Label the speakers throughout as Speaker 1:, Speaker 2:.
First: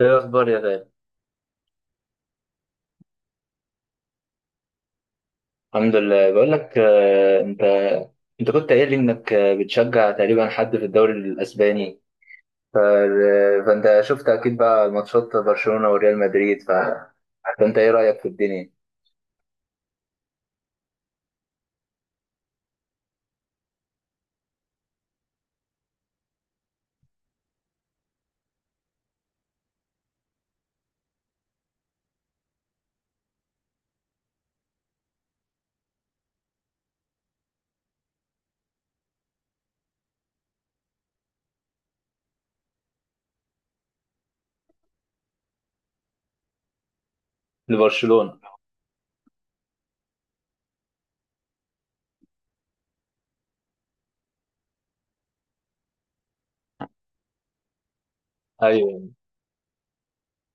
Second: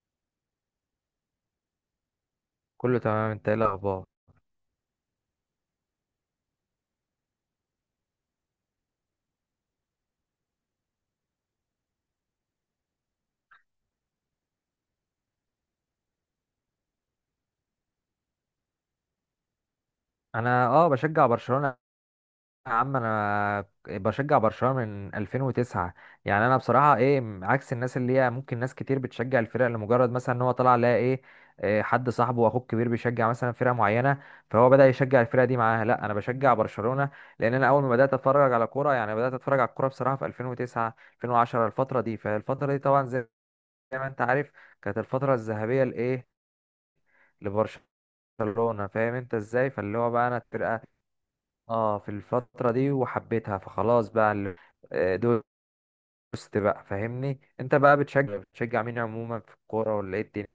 Speaker 1: ايه الاخبار يا غالي؟
Speaker 2: كله تمام، انت ايه الاخبار؟
Speaker 1: الحمد لله. بقول لك، انت كنت قايل لي انك بتشجع تقريبا حد في الدوري الاسباني. ف... آه، فانت شفت اكيد بقى ماتشات برشلونة وريال مدريد. فانت ايه رايك في الدنيا؟
Speaker 2: انا بشجع برشلونة. يا عم انا بشجع برشلونة من 2009. يعني انا بصراحة عكس الناس اللي هي ممكن ناس كتير بتشجع الفرق لمجرد مثلا ان هو طلع لها ايه. حد صاحبه واخوه الكبير بيشجع مثلا فرقة معينة فهو بدأ يشجع الفرقة دي معاها. لا، انا بشجع برشلونة لان انا اول ما بدأت اتفرج على كورة، يعني بدأت اتفرج على الكورة بصراحة في 2009 2010، الفترة دي. فالفترة دي طبعا زي ما انت عارف كانت الفترة الذهبية لايه، لبرشلونة.
Speaker 1: لبرشلونة.
Speaker 2: فاهم انت ازاي؟ فاللي هو بقى انا الفرقة اه في الفترة دي وحبيتها فخلاص. بقى ال- آه، دوست بقى، فاهمني؟ انت بقى بتشجع مين
Speaker 1: ايوه،
Speaker 2: عموما في الكورة ولا ايه الدنيا؟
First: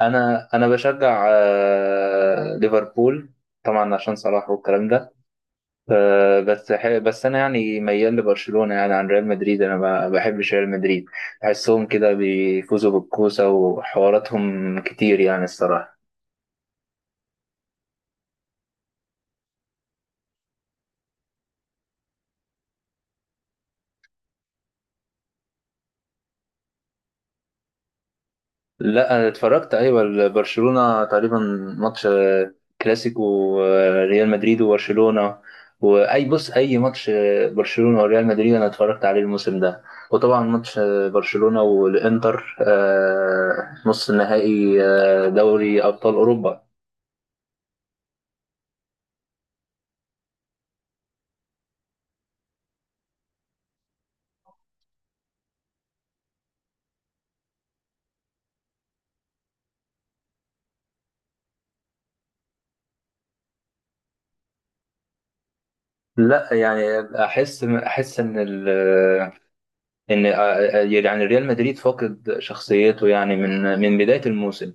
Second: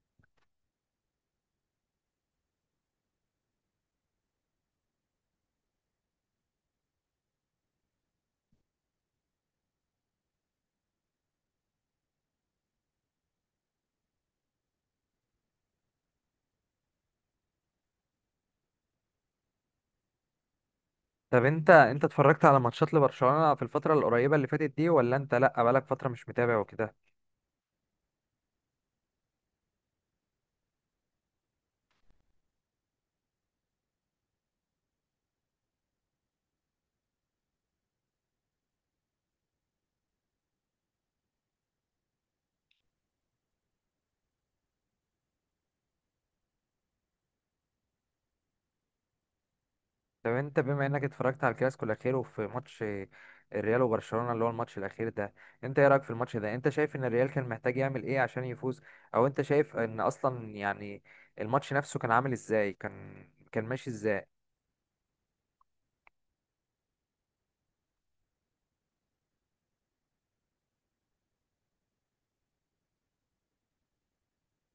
Speaker 1: انا بشجع ليفربول، طبعا عشان صلاح والكلام ده. بس انا يعني ميال لبرشلونه يعني، عن ريال مدريد. انا ما بحبش ريال مدريد، بحسهم كده بيفوزوا بالكوسه وحواراتهم كتير يعني الصراحه.
Speaker 2: طب انت اتفرجت على ماتشات لبرشلونة في الفترة القريبة اللي فاتت دي، ولا انت لا بقالك فترة مش متابع وكده؟
Speaker 1: لا، انا اتفرجت، ايوه، برشلونه تقريبا ماتش، كلاسيكو ريال مدريد وبرشلونه. واي، بص، اي ماتش برشلونه وريال مدريد انا اتفرجت عليه الموسم ده. وطبعا ماتش برشلونه والانتر، نص النهائي دوري ابطال اوروبا.
Speaker 2: طب انت بما انك اتفرجت على الكلاسيكو الاخير وفي ماتش آه، الريال وبرشلونة، اللي هو الماتش الاخير ده، انت ايه رأيك في الماتش ده؟ انت شايف ان الريال كان محتاج يعمل ايه عشان يفوز؟ او انت شايف ان اصلا يعني الماتش نفسه كان عامل ازاي، كان ماشي ازاي؟
Speaker 1: لا يعني احس ان يعني ريال مدريد فاقد شخصيته يعني، من بدايه الموسم.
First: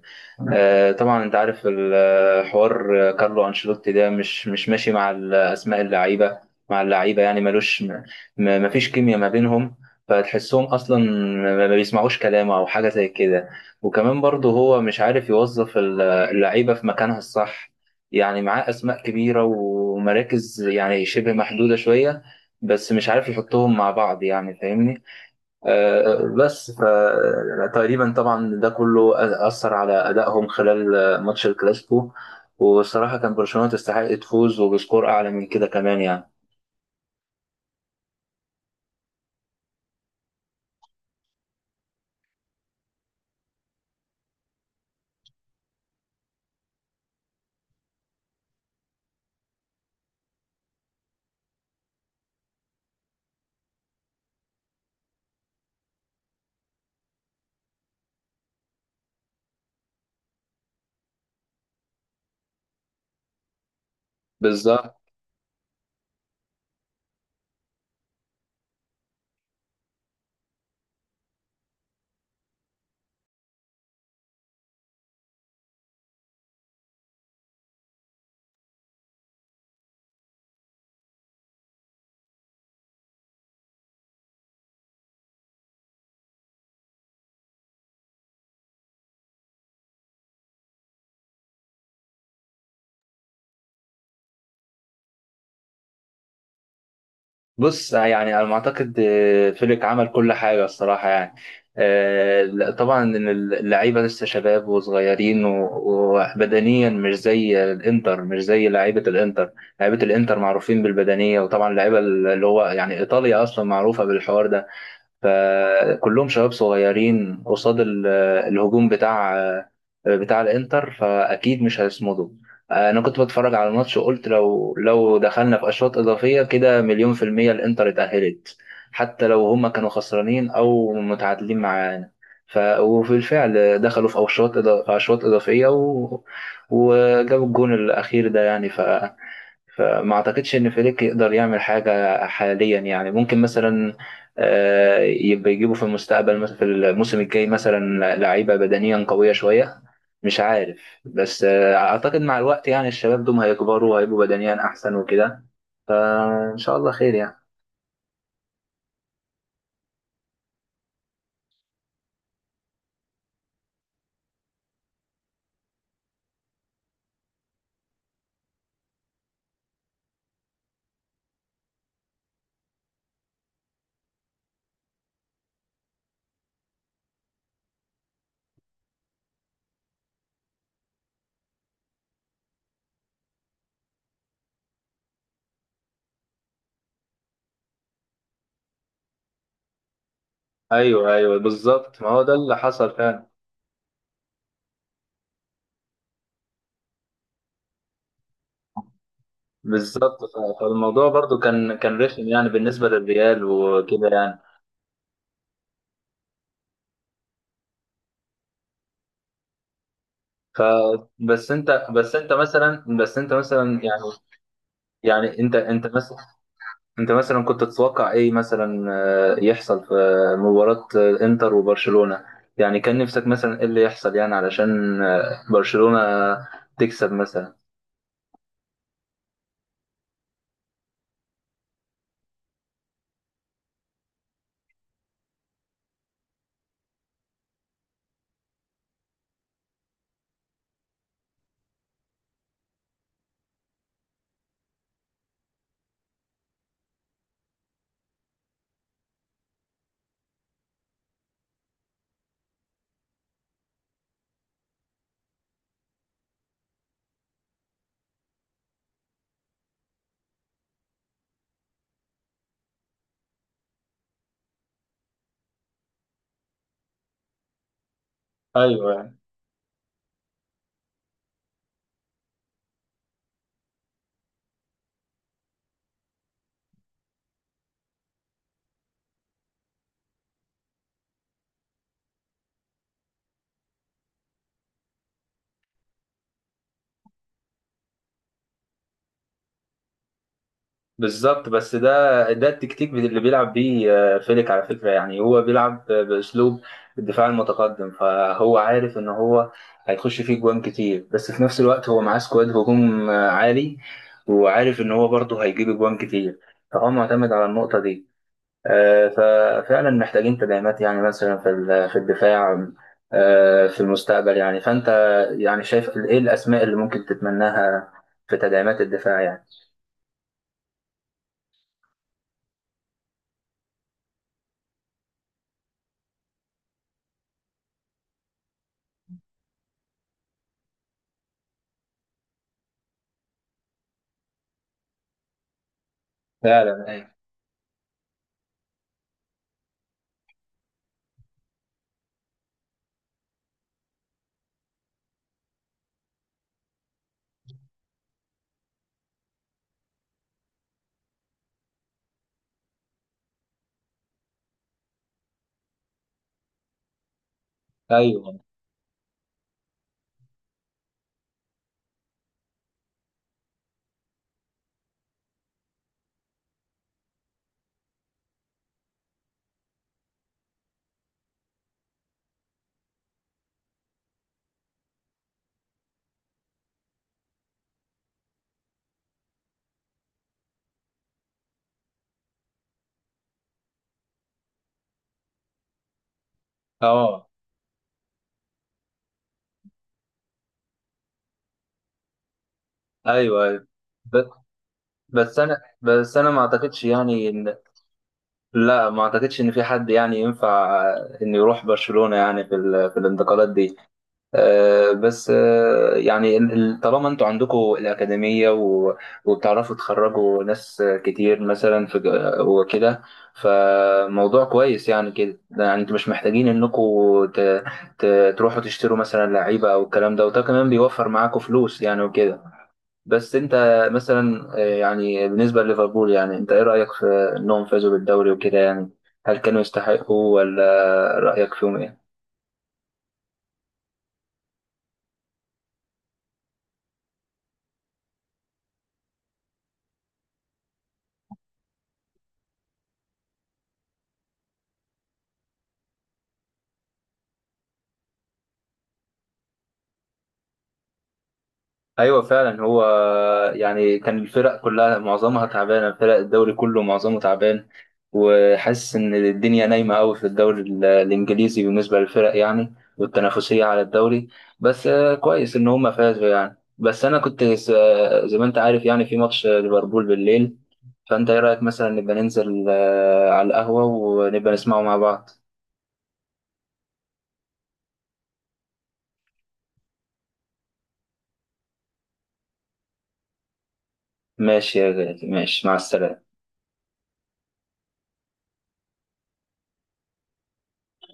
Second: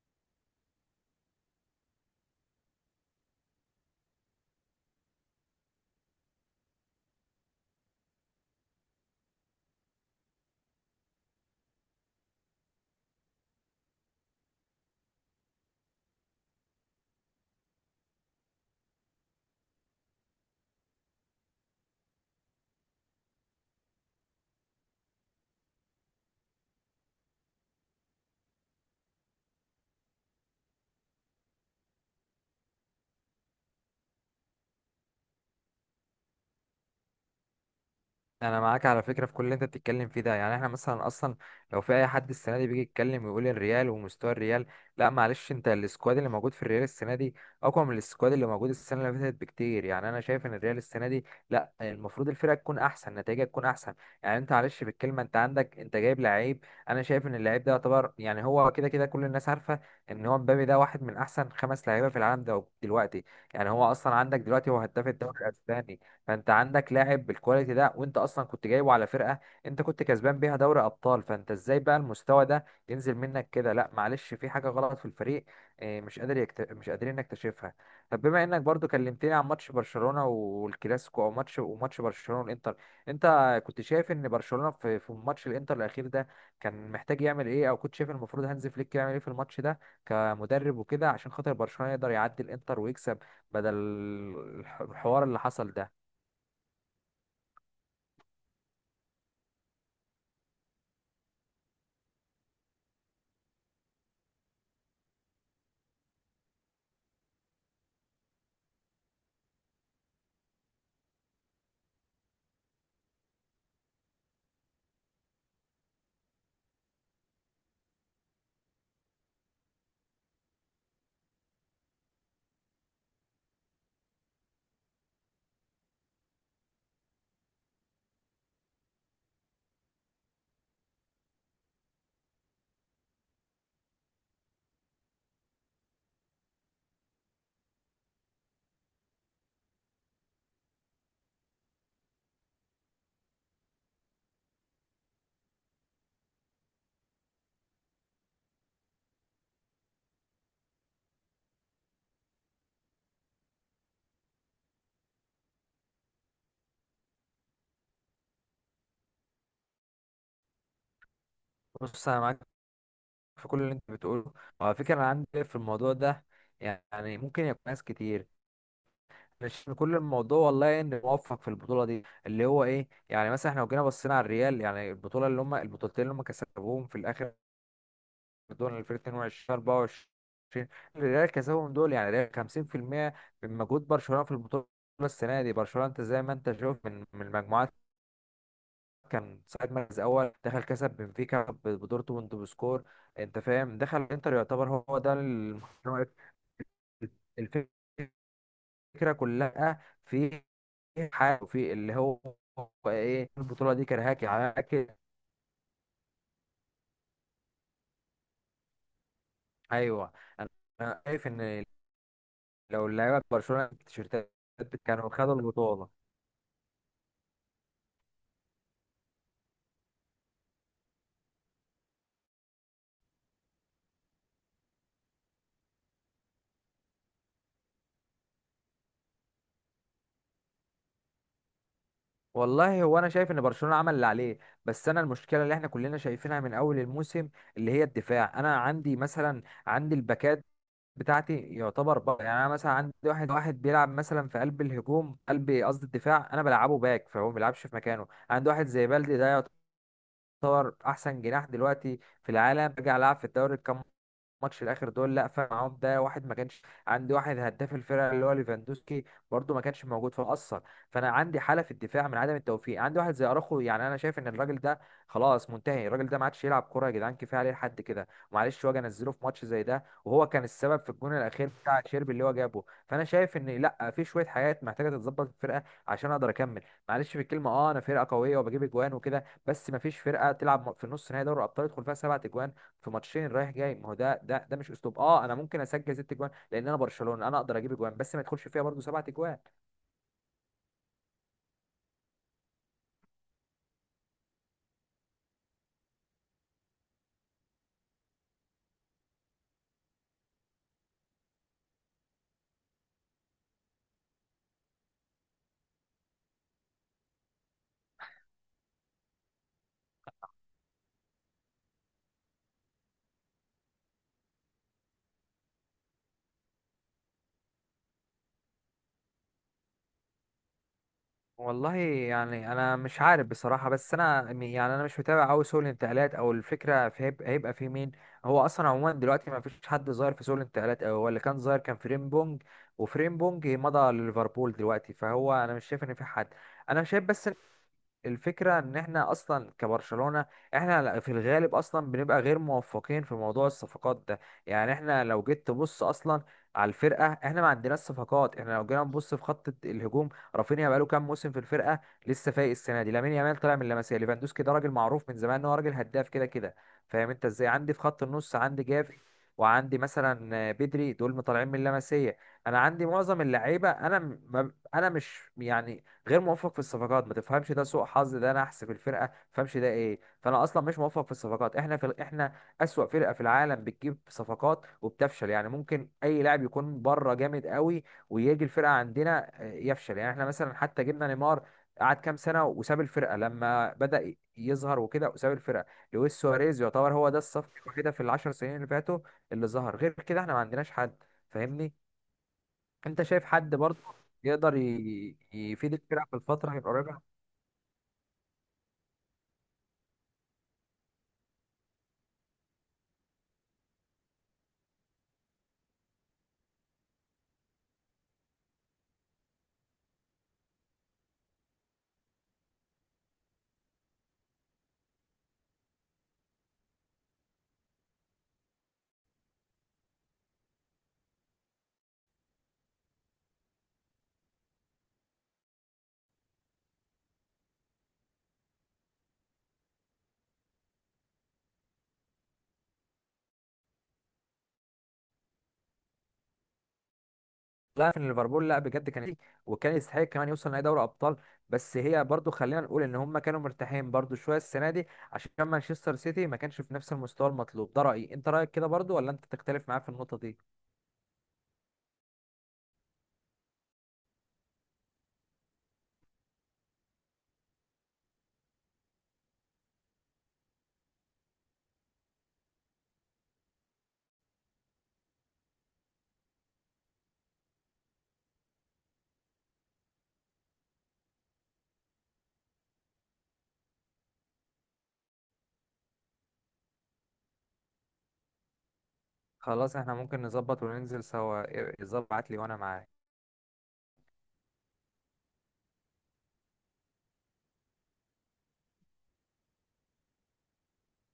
Speaker 1: طبعا انت عارف الحوار، كارلو انشيلوتي ده مش ماشي مع اسماء اللعيبه، مع اللعيبه، يعني ملوش مفيش كيمياء ما بينهم. فتحسهم اصلا ما بيسمعوش كلامه او حاجه زي كده. وكمان برضه هو مش عارف يوظف اللعيبه في مكانها الصح. يعني معاه اسماء كبيره ومراكز يعني شبه محدوده شويه، بس مش عارف يحطهم مع بعض، يعني فاهمني. بس فتقريبا طبعا ده كله أثر على أدائهم خلال ماتش الكلاسيكو. والصراحة كان برشلونة تستحق تفوز وبسكور أعلى من كده كمان يعني.
Speaker 2: انا معاك على فكره في كل اللي انت بتتكلم فيه ده. يعني احنا مثلا اصلا لو في اي حد السنه دي بيجي يتكلم ويقول الريال ومستوى الريال، لا معلش، انت السكواد اللي موجود في الريال السنه دي اقوى من السكواد اللي موجود السنه اللي فاتت بكتير. يعني انا شايف ان الريال السنه دي، لا، المفروض الفرقه تكون احسن، نتائجها تكون احسن. يعني انت معلش بالكلمه، انت عندك، انت جايب لعيب، انا شايف ان اللعيب ده يعتبر، يعني هو كده كده كل الناس عارفه ان هو مبابي ده واحد من احسن خمس لعيبه في العالم ده دلوقتي. يعني هو اصلا عندك دلوقتي هو
Speaker 1: بالظبط.
Speaker 2: هداف الدوري الاسباني. فانت عندك لاعب بالكواليتي ده، وانت اصلا كنت جايبه على فرقه انت كنت كسبان بيها دوري ابطال، فانت ازاي بقى المستوى ده ينزل منك كده؟ لا معلش، في حاجه غلط في الفريق مش قادر مش قادرين نكتشفها. طب بما انك برضو كلمتني عن ماتش برشلونه والكلاسيكو او ماتش برشلونه والانتر، انت كنت شايف ان برشلونه في ماتش الانتر الاخير ده كان محتاج يعمل ايه؟ او كنت شايف المفروض هانز فليك يعمل ايه في الماتش ده كمدرب وكده، عشان خاطر برشلونه يقدر يعدي الانتر ويكسب بدل الحوار اللي حصل ده؟
Speaker 1: بص يعني أنا ما أعتقد فليك عمل كل حاجة الصراحة يعني. لا، طبعا إن اللعيبة لسه شباب وصغيرين وبدنيا مش زي الإنتر، مش زي لعيبة الإنتر. لعيبة الإنتر معروفين بالبدنية، وطبعا اللعيبة اللي هو يعني إيطاليا أصلا معروفة بالحوار ده. فكلهم شباب صغيرين قصاد الهجوم بتاع الانتر، فاكيد مش هيصمدوا. انا كنت بتفرج على الماتش وقلت لو دخلنا في اشواط اضافيه كده، مليون في الميه الانتر اتاهلت، حتى لو هما كانوا خسرانين او متعادلين معانا. وفي الفعل دخلوا في اشواط اضافيه وجابوا الجون الاخير ده يعني. فما اعتقدش ان فليك يقدر يعمل حاجه حاليا يعني. ممكن مثلا يبقى يجيبوا في المستقبل مثلا، في الموسم الجاي مثلا، لعيبه بدنيا قويه شويه. مش عارف، بس اعتقد مع الوقت يعني الشباب دول هيكبروا وهيبقوا بدنيا احسن وكده، فان شاء الله خير يعني.
Speaker 2: بص انا معاك في كل اللي انت بتقوله. وعلى فكره انا عندي في الموضوع ده، يعني ممكن يكون ناس كتير، مش كل الموضوع والله ان موفق في البطوله دي اللي هو ايه. يعني مثلا احنا لو جينا بصينا على الريال، يعني البطوله اللي هم البطولتين اللي هم كسبوهم في الاخر دول، 2022 24، الريال كسبهم دول، يعني الريال 50% من مجهود برشلونه في البطوله. السنه دي برشلونه انت زي ما انت شايف، من المجموعات كان ساعد مركز اول، دخل كسب
Speaker 1: ايوه، ايوه،
Speaker 2: بنفيكا
Speaker 1: بالظبط، ما هو ده
Speaker 2: بدورتموند
Speaker 1: اللي
Speaker 2: بسكور،
Speaker 1: حصل فعلا.
Speaker 2: انت فاهم؟ دخل انتر يعتبر هو ده الفكره كلها
Speaker 1: بالظبط،
Speaker 2: في
Speaker 1: فالموضوع برضو
Speaker 2: حاجه، في
Speaker 1: كان
Speaker 2: اللي
Speaker 1: كان
Speaker 2: هو
Speaker 1: رخم يعني بالنسبه
Speaker 2: ايه،
Speaker 1: للريال
Speaker 2: البطوله دي
Speaker 1: وكده
Speaker 2: كرهاك
Speaker 1: يعني.
Speaker 2: على اكل. ايوه،
Speaker 1: ف
Speaker 2: انا شايف
Speaker 1: بس
Speaker 2: ان
Speaker 1: انت بس انت مثلا
Speaker 2: لو
Speaker 1: بس
Speaker 2: اللعيبه
Speaker 1: انت
Speaker 2: برشلونه
Speaker 1: مثلا يعني،
Speaker 2: التيشيرتات كانوا خدوا
Speaker 1: يعني انت
Speaker 2: البطوله.
Speaker 1: مثلا، انت مثلا كنت تتوقع ايه مثلا يحصل في مباراة انتر وبرشلونة. يعني كان نفسك مثلا ايه اللي يحصل يعني، علشان برشلونة تكسب مثلا.
Speaker 2: والله هو انا شايف ان برشلونه عمل اللي عليه. بس انا المشكله اللي احنا كلنا شايفينها من اول الموسم اللي هي الدفاع. انا عندي مثلا عندي الباكات بتاعتي يعتبر بقى، يعني انا مثلا عندي واحد بيلعب مثلا في قلب الهجوم، قلب قصدي الدفاع، انا بلعبه باك فهو ما بيلعبش في مكانه. عندي واحد زي بلدي ده يعتبر احسن جناح دلوقتي في العالم، رجع لعب في الدوري كام ماتش الاخر دول، لا فرق معاهم ده واحد. ما كانش عندي واحد هداف الفرقه اللي هو ليفاندوسكي، برده ما كانش موجود فاثر. فانا عندي حاله في الدفاع من عدم التوفيق. عندي واحد زي اراخو، يعني انا شايف ان الراجل ده خلاص منتهي، الراجل ده ما عادش يلعب كوره يا جدعان، كفايه عليه لحد كده معلش، واجي انزله
Speaker 1: ايوه،
Speaker 2: في ماتش زي ده وهو كان السبب في الجون الاخير بتاع شيربي اللي هو جابه. فانا شايف ان لا، في شويه حاجات محتاجه تتظبط في الفرقه عشان اقدر اكمل. معلش في الكلمه، اه انا فرقه قويه وبجيب اجوان وكده، بس ما فيش فرقه تلعب في نص نهائي دوري الابطال يدخل فيها سبعة اجوان في ماتشين رايح جاي. ما هو ده ده مش اسلوب. اه انا ممكن اسجل ست اجوان لان انا برشلونه انا اقدر اجيب اجوان، بس ما يدخلش فيها برضو سبعة اجوان.
Speaker 1: بالظبط. بس ده، ده التكتيك اللي بيلعب بيه فيليك على فكرة. يعني هو بيلعب بأسلوب الدفاع المتقدم، فهو عارف إن هو هيخش فيه جوان كتير. بس في نفس الوقت هو معاه سكواد هجوم عالي، وعارف إن هو برضه هيجيب جوان كتير، فهو معتمد على النقطة دي. آه، ففعلا محتاجين تدعيمات يعني، مثلا في في الدفاع في المستقبل يعني. فأنت يعني شايف إيه الأسماء اللي ممكن تتمناها في تدعيمات الدفاع يعني؟
Speaker 2: والله يعني انا مش عارف بصراحه، بس يعني انا مش متابع قوي سوق الانتقالات، او الفكره في هيبقى في مين. هو اصلا عموما دلوقتي ما فيش حد ظاهر في سوق الانتقالات أوي، هو اللي كان ظاهر كان فريمبونج، وفريمبونج مضى لليفربول دلوقتي، فهو انا مش شايف ان في حد. انا
Speaker 1: فعلا،
Speaker 2: شايف
Speaker 1: أيوه،
Speaker 2: بس الفكرة ان احنا اصلا كبرشلونة احنا في الغالب اصلا بنبقى غير موفقين في موضوع الصفقات ده. يعني احنا لو جيت تبص اصلا على الفرقة، احنا ما عندناش صفقات. احنا لو جينا نبص في خط الهجوم، رافينيا بقاله كام موسم في الفرقه، لسه فايق السنه دي. لامين يامال طالع من لاماسيا. ليفاندوسكي ده راجل معروف من زمان ان هو راجل هداف كده كده، فاهم انت ازاي؟ عندي في خط النص
Speaker 1: أيوه،
Speaker 2: عندي جافي، وعندي مثلا بدري، دول طالعين من لاماسيا. انا عندي معظم اللعيبه، انا م- ما- انا مش يعني غير موفق في الصفقات، ما تفهمش ده سوء حظ، ده نحس في الفرقه، ما تفهمش ده ايه. فانا اصلا مش موفق في الصفقات. احنا في احنا اسوأ فرقه في العالم بتجيب صفقات وبتفشل. يعني ممكن اي لاعب يكون بره جامد قوي ويجي الفرقه عندنا يفشل. يعني احنا مثلا حتى جبنا نيمار، قعد كام سنه وساب الفرقه لما بدأ يظهر وكده، وساب الفرقه. لويس سواريز يعتبر هو ده
Speaker 1: اه،
Speaker 2: الصف كده في العشر سنين اللي فاتوا اللي ظهر، غير كده احنا ما عندناش حد، فاهمني؟ انت شايف
Speaker 1: ايوه،
Speaker 2: حد
Speaker 1: ايوه.
Speaker 2: برضه
Speaker 1: ب-
Speaker 2: يقدر
Speaker 1: بس انا
Speaker 2: يفيد الفرقه في
Speaker 1: بس انا ما
Speaker 2: الفتره
Speaker 1: اعتقدش
Speaker 2: القريبه؟
Speaker 1: يعني ان، لا، ما اعتقدش ان في حد يعني ينفع ان يروح برشلونة يعني في في الانتقالات دي. بس يعني طالما انتوا عندكم الاكاديمية وبتعرفوا تخرجوا ناس كتير مثلا في وكده، فموضوع كويس يعني كده. يعني انتوا مش محتاجين انكم ت... ت... تروحوا تشتروا مثلا لعيبة او الكلام ده، وده كمان بيوفر معاكم فلوس يعني وكده. بس انت مثلا يعني بالنسبة لليفربول، يعني انت ايه رأيك في انهم فازوا بالدوري وكده يعني؟ هل كانوا يستحقوا، ولا رأيك فيهم ايه؟
Speaker 2: لا، في ليفربول، لا بجد كان وكان يستحق كمان يوصل نهائي دوري ابطال. بس هي برضه خلينا نقول ان هم كانوا مرتاحين برضه شويه السنه دي عشان مانشستر سيتي ما كانش في نفس المستوى المطلوب. ده رأيي، انت رأيك كده برضه ولا انت تختلف معايا في النقطة دي؟
Speaker 1: ايوه، فعلا، هو يعني كان الفرق كلها معظمها تعبانة، فرق الدوري كله معظمه تعبان. وحاسس ان الدنيا نايمة قوي في الدوري الانجليزي بالنسبة للفرق يعني، والتنافسية على الدوري. بس كويس ان هم فازوا يعني. بس انا كنت زي ما انت عارف يعني، في ماتش ليفربول بالليل، فأنت إيه رأيك مثلا نبقى ننزل على القهوة ونبقى نسمعه مع بعض؟
Speaker 2: خلاص احنا ممكن نظبط وننزل سوا، ظبط لي وانا معاك.
Speaker 1: ماشي يا غالي، ماشي، مع السلامة.